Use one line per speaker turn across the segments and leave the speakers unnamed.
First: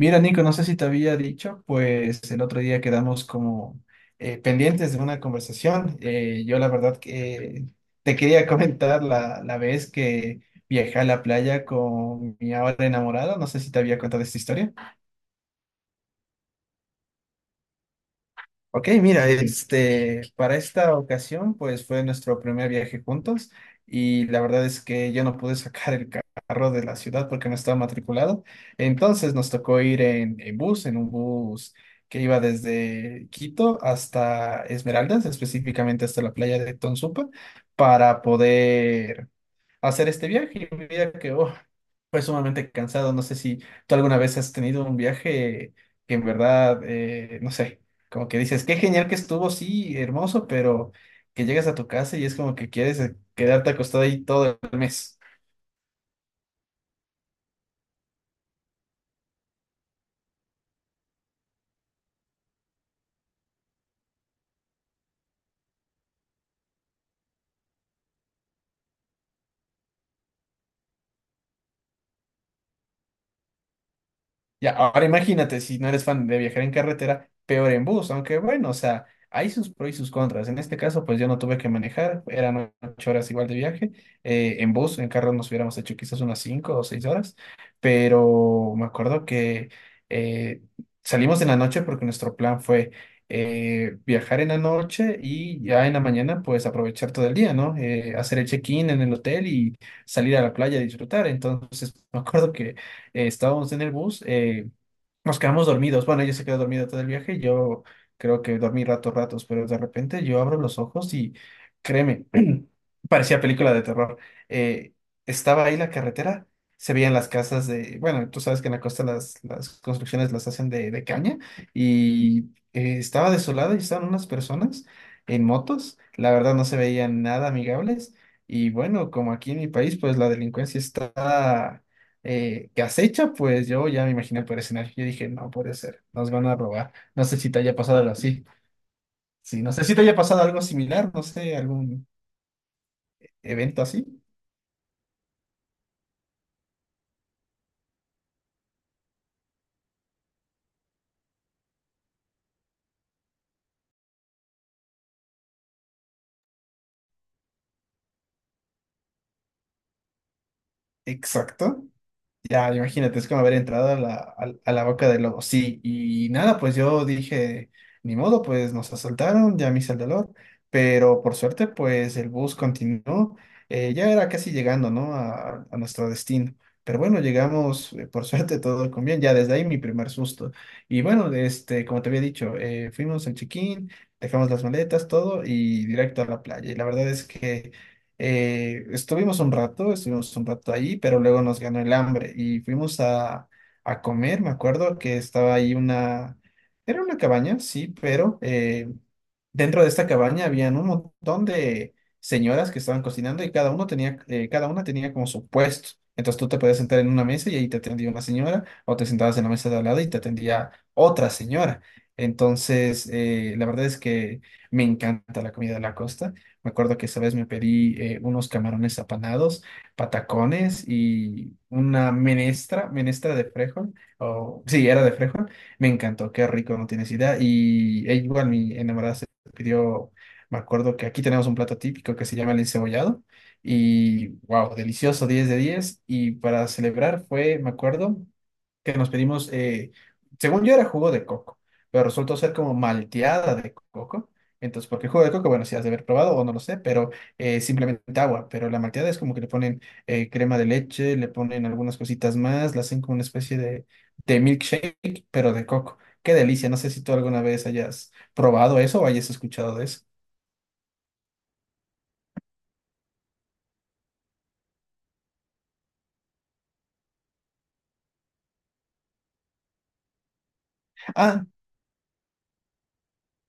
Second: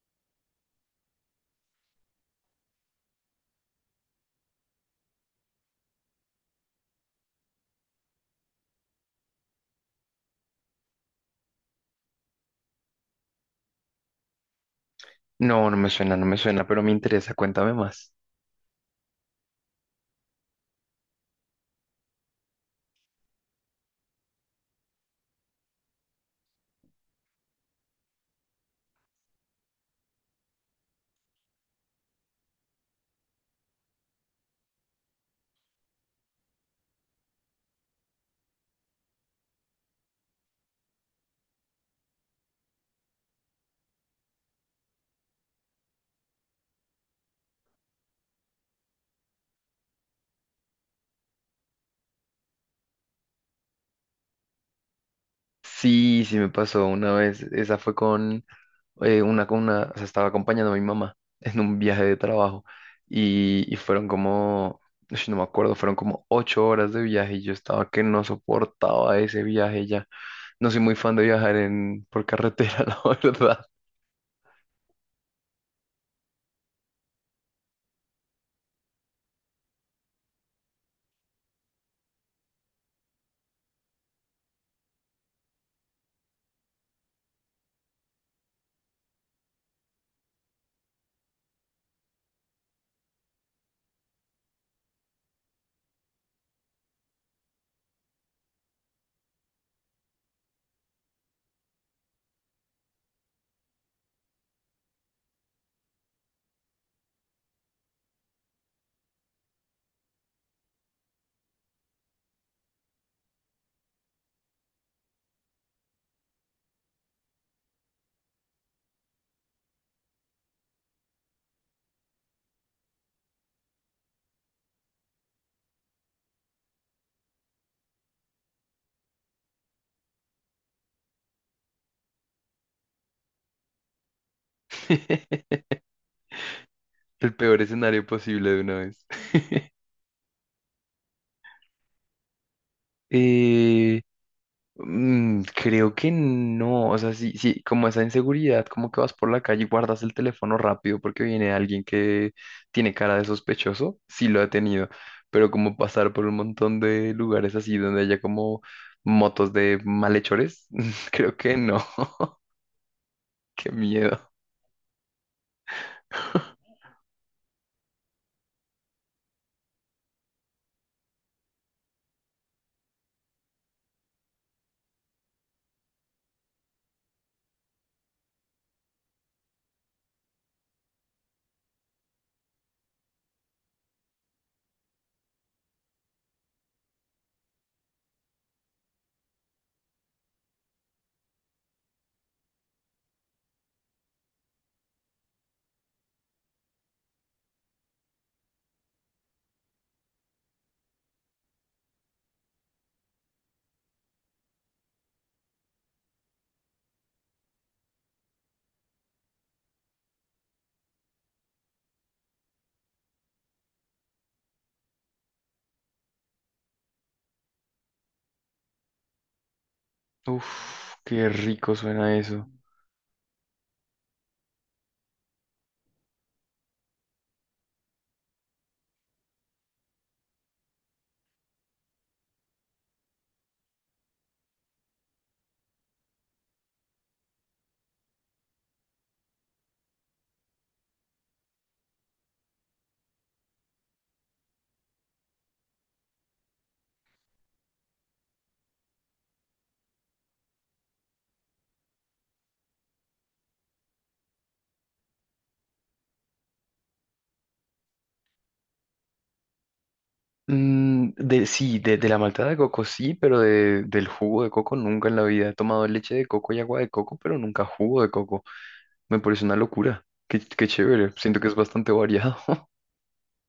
Mira, Nico, no sé si te había dicho, pues el otro día quedamos como pendientes de una conversación. Yo la verdad que te quería comentar la vez que viajé a la playa con mi ahora enamorada. No sé si te había contado esta historia.
No, no me suena, no me suena, pero me interesa, cuéntame más.
Ok, mira, este, para esta ocasión, pues fue nuestro primer viaje juntos y la verdad es que yo no pude sacar el carro de la ciudad porque no estaba matriculado. Entonces nos tocó ir en bus, en un bus que iba desde Quito hasta Esmeraldas, específicamente hasta la playa de Tonsupa, para poder hacer este viaje. Y mira que oh, fue sumamente cansado. No sé si tú alguna vez has tenido un viaje que en verdad, no sé, como que dices, qué genial que estuvo, sí, hermoso, pero que llegas a tu casa y es como que quieres quedarte acostado ahí todo el mes.
Sí, sí me pasó una vez, esa fue con con una, o sea, estaba acompañando a mi mamá en un viaje de trabajo y ush, no me acuerdo, fueron como 8 horas de viaje y yo estaba que no soportaba ese viaje ya. No soy muy fan de viajar por carretera, la verdad.
Ya, ahora imagínate, si no eres fan de viajar en carretera, peor en bus, aunque bueno, o sea, hay sus pros y sus contras. En este caso, pues yo no tuve que manejar, eran 8 horas igual de viaje. En bus, en carro nos hubiéramos hecho quizás unas 5 o 6 horas, pero me acuerdo que eh, salimos en la noche porque nuestro plan fue viajar en la noche y ya en la mañana, pues aprovechar todo el día, ¿no? Hacer el check-in en el hotel y salir a la playa a disfrutar. Entonces, me acuerdo que estábamos en el bus, nos quedamos dormidos. Bueno, ella se quedó dormida todo el viaje, yo creo que dormí ratos, ratos, pero de repente yo abro los ojos y créeme, parecía película de terror. Eh, estaba ahí la carretera, se veían las casas de, bueno, tú sabes que en la costa las construcciones las hacen de caña y estaba desolada y estaban unas personas en motos, la verdad no se veían nada amigables. Y bueno, como aquí en mi país, pues la delincuencia está que acecha, pues yo ya me imaginé por escenario. Yo dije, no puede ser, nos van a robar. No
El
sé si te
peor
haya pasado
escenario
algo así.
posible de una vez.
Sí, no sé si te haya pasado algo similar, no sé, algún evento
Eh,
así.
Creo que no, o sea, sí, sí, como esa inseguridad, como que vas por la calle y guardas el teléfono rápido porque viene alguien que tiene cara de sospechoso, sí lo he tenido, pero como pasar por un montón de lugares así donde haya como motos de malhechores, creo que no,
Exacto. Ya, imagínate, es como haber
qué
entrado
miedo.
a la boca del lobo. Sí, y nada, pues yo dije, ni modo, pues nos asaltaron, ya me hice el dolor, pero por suerte, pues el bus continuó, ya era casi llegando, ¿no? A nuestro destino. Pero bueno, llegamos, por suerte, todo con bien, ya desde ahí mi primer susto. Y bueno, este, como te había dicho, fuimos al check-in, dejamos las maletas, todo, y directo a la playa. Y la verdad es que... Estuvimos un rato, estuvimos un rato ahí, pero luego nos ganó el hambre y fuimos a comer. Me acuerdo que estaba ahí una, era una cabaña, sí, pero dentro de esta cabaña habían un montón de señoras que estaban cocinando y cada uno tenía, cada una tenía como su puesto. Entonces tú te podías sentar en una mesa y ahí te atendía una señora, o te sentabas en la mesa de al lado y te atendía otra señora. Entonces, la verdad es que me encanta la comida de la costa. Me acuerdo que esa vez me pedí unos camarones apanados, patacones
Uf, qué
y
rico
una
suena eso.
menestra, menestra de frejol, o sí, era de frejol. Me encantó, qué rico, no tienes idea. Y e igual mi enamorada se pidió, me acuerdo que aquí tenemos un plato típico que se llama el encebollado. Y wow, delicioso, 10 de 10. Y para celebrar fue, me acuerdo, que nos pedimos, según yo era jugo de coco, pero resultó ser como malteada de coco. Entonces, porque el jugo de coco, bueno, si has de haber probado o no lo sé, pero simplemente agua. Pero la malteada es como que le ponen crema de leche, le ponen algunas cositas más, la hacen como una especie de milkshake, pero de coco. Qué delicia. No sé si tú alguna vez hayas probado eso o hayas escuchado de eso.
Sí, de la malta de coco sí, pero del jugo de coco nunca en la vida. He tomado leche de coco y agua de coco, pero nunca jugo de coco. Me parece una locura. Qué chévere. Siento
Ah,
que es bastante variado.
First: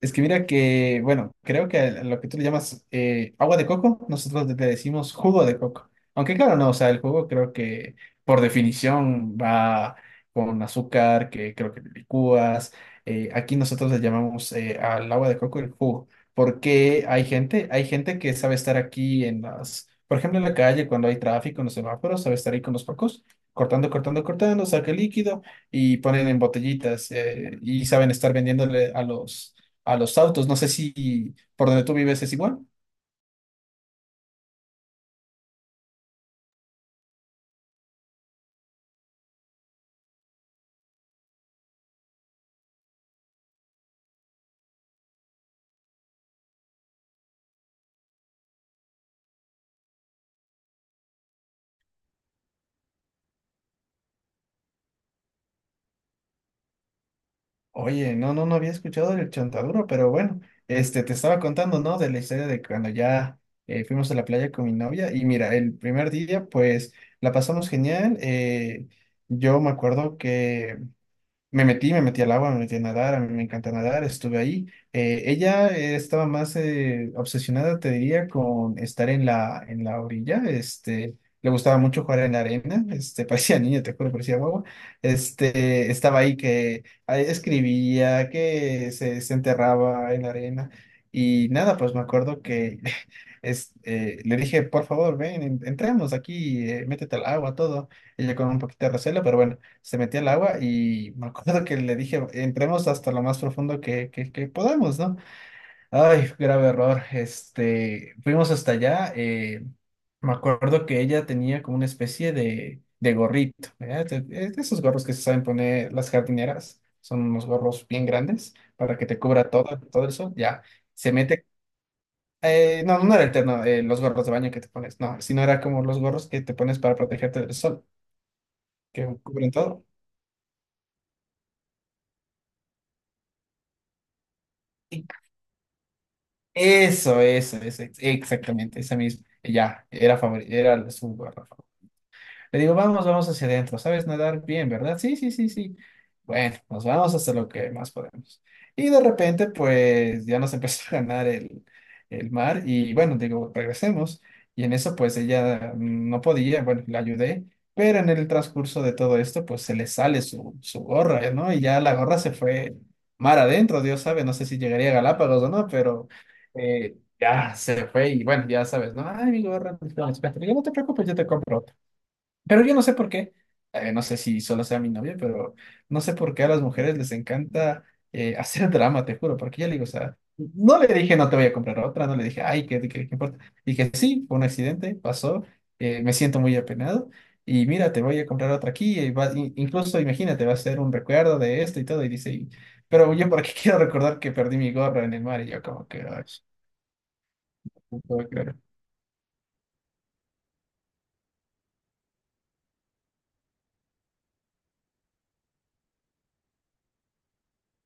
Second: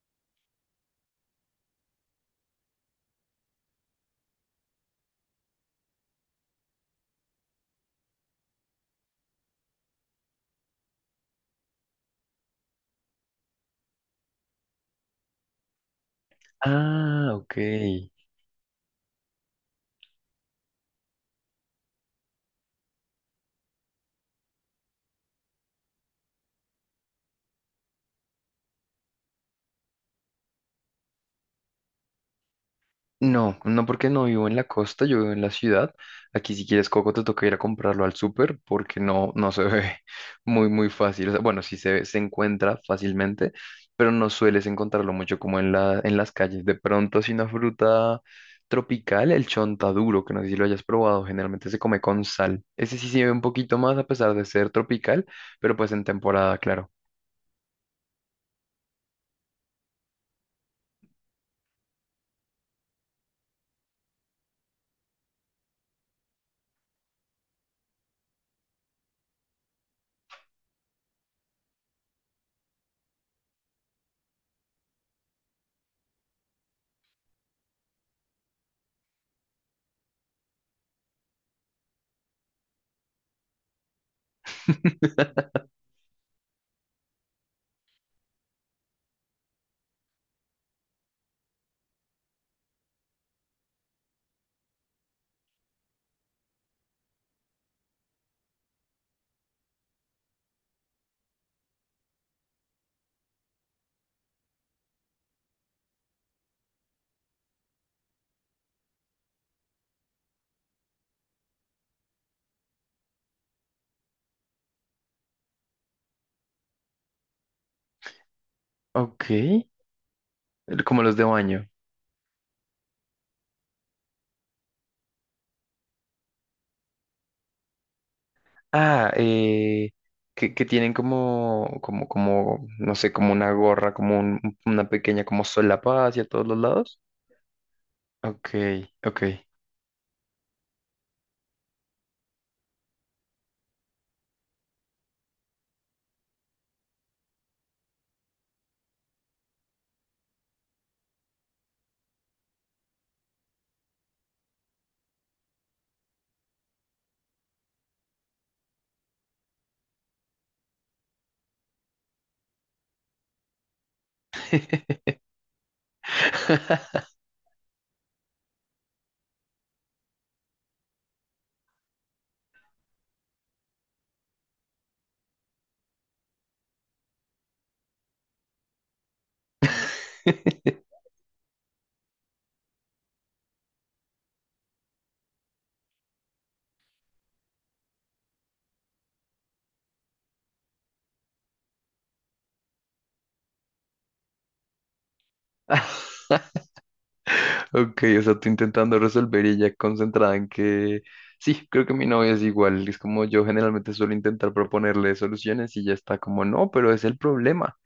Es que mira que, bueno, creo que a lo que tú le llamas agua de coco, nosotros le decimos jugo de coco. Aunque claro, no, o sea, el jugo creo que por definición va con azúcar, que creo que le licúas. Aquí nosotros le llamamos al agua de coco el jugo, porque
Ah, ok.
hay gente que sabe estar aquí en las, por ejemplo, en la calle cuando hay tráfico, en los semáforos, sabe estar ahí con los pocos, cortando, cortando, cortando, saca el líquido y ponen en botellitas y saben estar vendiéndole a los autos. No sé si por donde tú vives es igual.
No, no porque no vivo en la costa, yo vivo en la ciudad. Aquí si quieres coco te toca ir a comprarlo al súper porque no, no se ve muy, muy fácil. O sea, bueno, sí se encuentra fácilmente, pero no sueles encontrarlo mucho como en las calles. De pronto, si una fruta tropical, el chontaduro, que no sé si lo hayas probado, generalmente se come con sal. Ese sí se ve un poquito más a pesar de ser tropical, pero pues en temporada, claro.
Oye, no, no, no había escuchado del chontaduro, pero bueno, este, te estaba contando, ¿no? De la historia de cuando ya fuimos a la playa con mi novia y mira, el primer día, pues la pasamos genial. Yo me acuerdo que me metí, me metí al agua, me metí a nadar, a mí me encanta nadar, estuve ahí. Ella estaba más obsesionada, te diría, con estar en la orilla, este, le gustaba mucho jugar en la arena, este, parecía niña, te juro, parecía guagua, este, estaba ahí que ah, escribía, que se enterraba en la arena, y nada, pues me acuerdo que le dije, por favor, ven, entremos aquí, métete al agua, todo, ella con un poquito de recelo, pero bueno se metió al agua y me acuerdo que le dije, entremos hasta lo más profundo que podamos, ¿no? Ay, grave error. Este, fuimos hasta allá. Me acuerdo que ella tenía como una especie de gorrito, ¿verdad? De esos gorros que se saben poner las jardineras. Son unos gorros bien grandes para que te
Ok,
cubra todo, todo el sol. Ya,
como
se
los de
mete.
baño.
No, no era el terno, los gorros de baño que te pones, no, sino era como los gorros que te pones para protegerte del sol, que
Ah,
cubren todo.
que tienen como, no sé, como una gorra, como una pequeña como solapa hacia todos los lados.
Eso,
Ok,
exactamente, esa
ok.
misma. Ya, era era su barra favorita. Le digo, vamos, vamos hacia adentro. ¿Sabes nadar bien, verdad? Sí, sí, sí, sí. Bueno, nos vamos hasta lo que más podemos. Y de repente, pues ya nos empezó a ganar el mar. Y bueno, digo, regresemos. Y en eso, pues ella no podía, bueno, la ayudé. Pero en el transcurso de todo esto, pues se le sale su gorra, ¿no? Y ya la gorra se fue mar adentro, Dios sabe, no sé si llegaría a Galápagos o no, pero ya se fue y bueno, ya sabes, ¿no? Ay, mi gorra, espera, espera. Yo no te preocupes, yo te compro otra. Pero yo no sé por qué, no sé si solo sea mi novia, pero no sé por qué a las mujeres les encanta hacer drama, te juro, porque yo le digo, o sea, no le dije no te voy a comprar otra, no le dije, ay, ¿qué importa? Dije, sí, fue un accidente, pasó, me siento muy apenado y mira, te voy a comprar otra aquí, y incluso imagínate, va a ser un recuerdo de esto y todo, y dice, "Y- pero yo por qué quiero recordar que perdí mi gorra en el mar y yo como que, ay, no
Ok, o
puedo
sea, tú
creer".
intentando resolver y ella concentrada en que sí, creo que mi novia es igual. Es como yo generalmente suelo intentar proponerle soluciones y ya está como, no, pero es el problema.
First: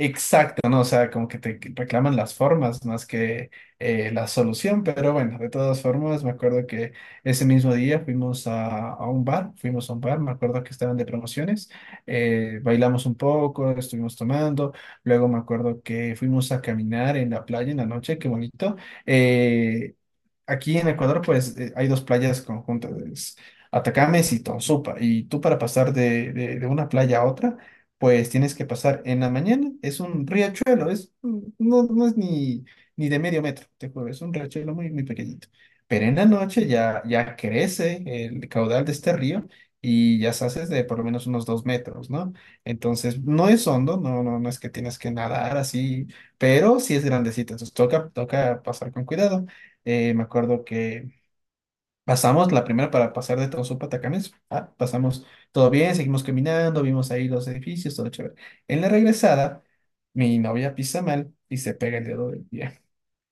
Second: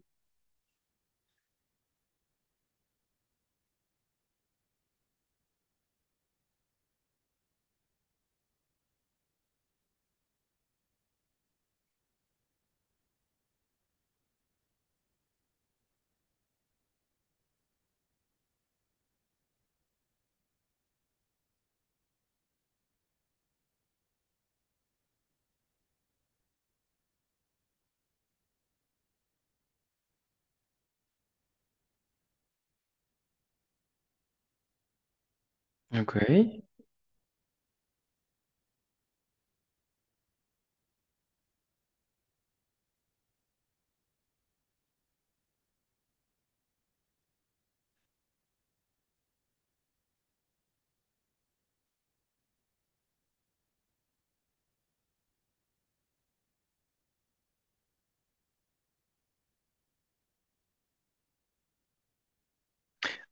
Exacto, ¿no? O sea, como que te reclaman las formas más que la solución, pero bueno, de todas formas, me acuerdo que ese mismo día fuimos a un bar, fuimos a un bar, me acuerdo que estaban de promociones, bailamos un poco, estuvimos tomando, luego me acuerdo que fuimos a caminar en la playa en la noche, qué bonito, eh, aquí en Ecuador, pues hay dos playas conjuntas, es Atacames y Tonsupa. Y tú para pasar de una playa a otra, pues tienes que pasar en la mañana. Es un riachuelo, es, no, no es ni, ni de medio metro, te juro, es un riachuelo muy, muy pequeñito. Pero en
Ok.
la noche ya, ya crece el caudal de este río y ya se hace de por lo menos unos 2 metros, ¿no? Entonces, no es hondo, no, no, no es que tienes que nadar así, pero sí es grandecito, entonces toca, toca pasar con cuidado. Me acuerdo que pasamos la primera para pasar de Tonsupa a Tacanes. Pasamos todo bien, seguimos caminando, vimos ahí los edificios, todo chévere. En la regresada, mi novia pisa mal y se pega el dedo del pie.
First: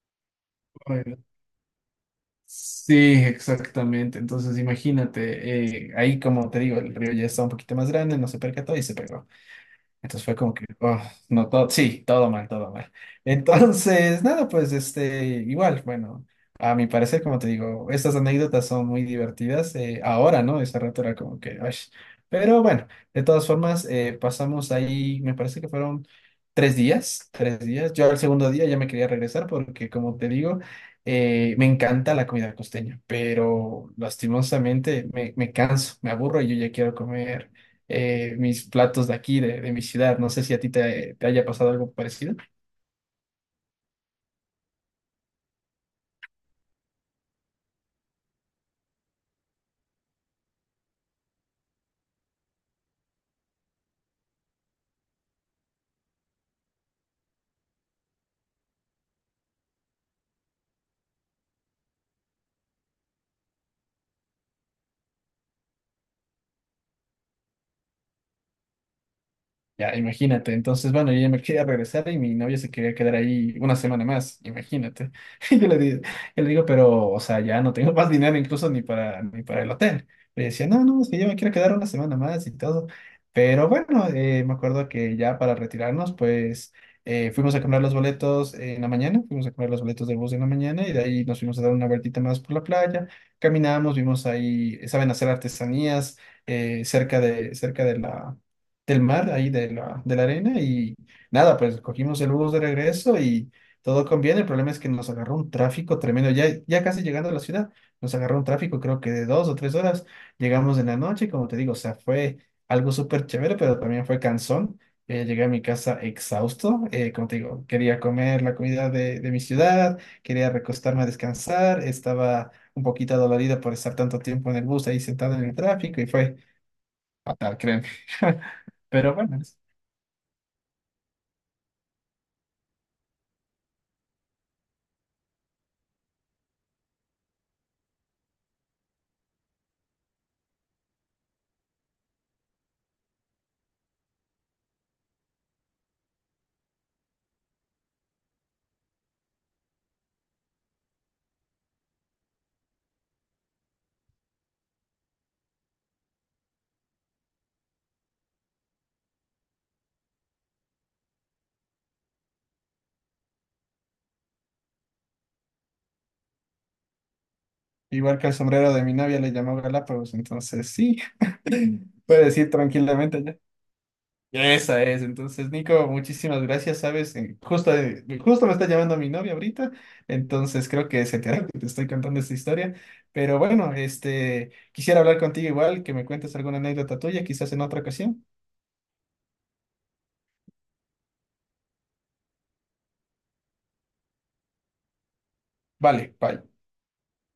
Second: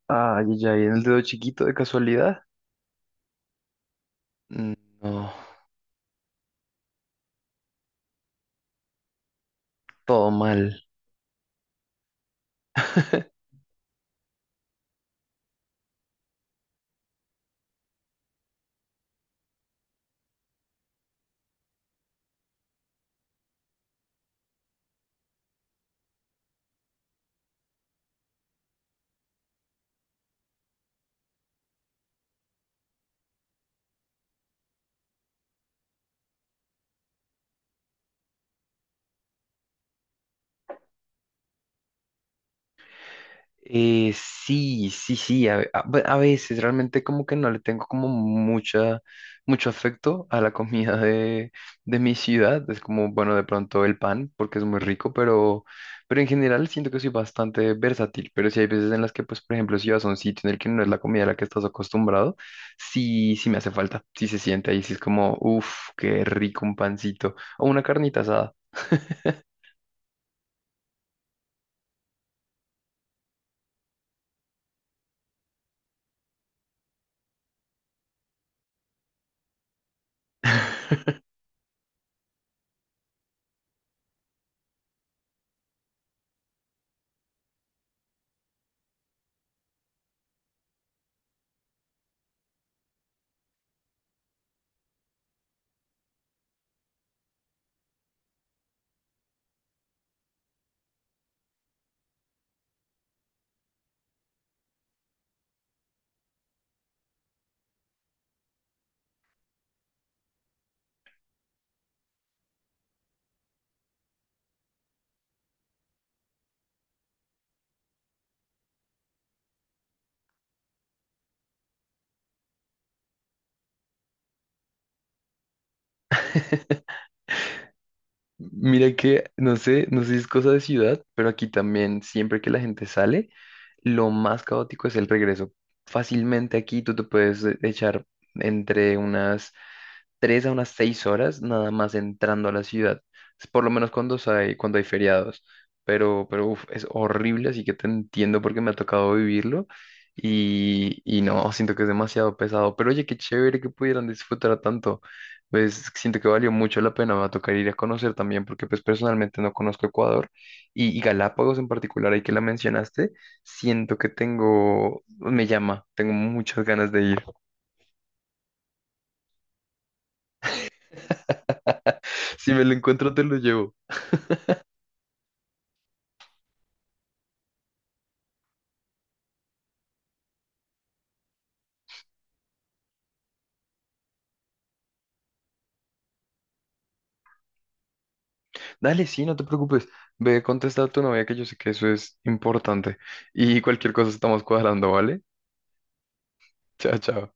Ay, ya, ¿y en el
Bueno,
dedo chiquito de casualidad?
sí, exactamente. Entonces,
Mm, no,
imagínate, ahí como te digo, el río ya está un poquito más grande, no se percató y se pegó. Entonces
todo
fue como que,
mal.
oh, no, todo, sí, todo mal, todo mal. Entonces, nada, pues este, igual, bueno, a mi parecer, como te digo, estas anécdotas son muy divertidas. Ahora, ¿no? Ese rato era como que, ay. Pero bueno, de todas formas, pasamos ahí, me parece que fueron 3 días, 3 días. Yo al segundo día ya me quería regresar porque, como te digo, me encanta la comida costeña, pero lastimosamente me, me canso, me aburro y yo ya quiero comer mis platos de aquí, de mi ciudad. No sé si a ti te, te haya pasado algo parecido.
Sí, sí, sí, a, ve- a- bu- a veces realmente como que no le tengo como mucho afecto a la comida de mi ciudad. Es como, bueno, de pronto el pan, porque es muy rico, pero en general siento que soy bastante versátil. Pero sí hay veces en las que, pues, por ejemplo, si vas a un sitio en el que no es la comida a la que estás acostumbrado, sí, sí me hace falta, sí se siente ahí, sí es como, uff, qué rico un pancito o una carnita asada.
Ya, imagínate. Entonces, bueno, yo ya me quería regresar y mi novia se quería quedar ahí una semana más, imagínate. Y yo yo le digo, pero, o sea, ya no tengo más dinero incluso ni para el hotel. Y ella decía, no, no, es que yo me quiero quedar una semana más y todo. Pero bueno, me acuerdo que ya para retirarnos, pues fuimos a comprar los boletos en la mañana, fuimos a comprar los boletos del bus en la mañana y de ahí nos fuimos a dar una vueltita más por la playa. Caminamos, vimos ahí, saben hacer artesanías cerca de la del mar, ahí de de la arena, y nada, pues cogimos el bus de regreso y todo conviene. El problema es que nos agarró un tráfico tremendo. Ya, ya casi llegando a la ciudad, nos agarró un tráfico, creo que de 2 o 3 horas. Llegamos en la noche, y como te digo, o sea, fue algo súper chévere, pero también fue cansón. Llegué a mi casa exhausto, como te digo, quería comer la comida de mi ciudad, quería recostarme a descansar, estaba un poquito dolorido por estar tanto tiempo en el bus ahí sentado en el tráfico y fue fatal, créeme.
Mira
Pero
que,
bueno,
no sé, no sé si es cosa de ciudad, pero aquí también siempre que la gente sale, lo más caótico es el regreso. Fácilmente aquí tú te puedes echar entre unas 3 a unas 6 horas nada más entrando a la ciudad. Es por lo menos cuando hay feriados. Pero uf, es horrible, así que te entiendo porque me ha tocado vivirlo. Y no, siento que es demasiado pesado. Pero oye, qué chévere que pudieran disfrutar tanto. Pues siento que valió mucho la pena. Me va a tocar ir a conocer también porque pues personalmente no conozco Ecuador. Y Galápagos en particular, ahí que la mencionaste, siento que tengo, me llama, tengo muchas ganas de ir.
igual que el sombrero de mi novia le llamó Galápagos, entonces sí, puedes ir
Si me lo encuentro,
tranquilamente
te lo
ya.
llevo.
Esa es, entonces Nico, muchísimas gracias, sabes, justo me está llamando mi novia ahorita, entonces creo que se enteró que te estoy contando esta historia, pero bueno, este, quisiera hablar contigo igual, que me cuentes alguna anécdota tuya, quizás en otra ocasión.
Dale, sí, no te preocupes. Ve, contesta a tu novia que yo sé que eso es importante. Y cualquier cosa estamos cuadrando, ¿vale?
Vale, bye.
Chao, chao.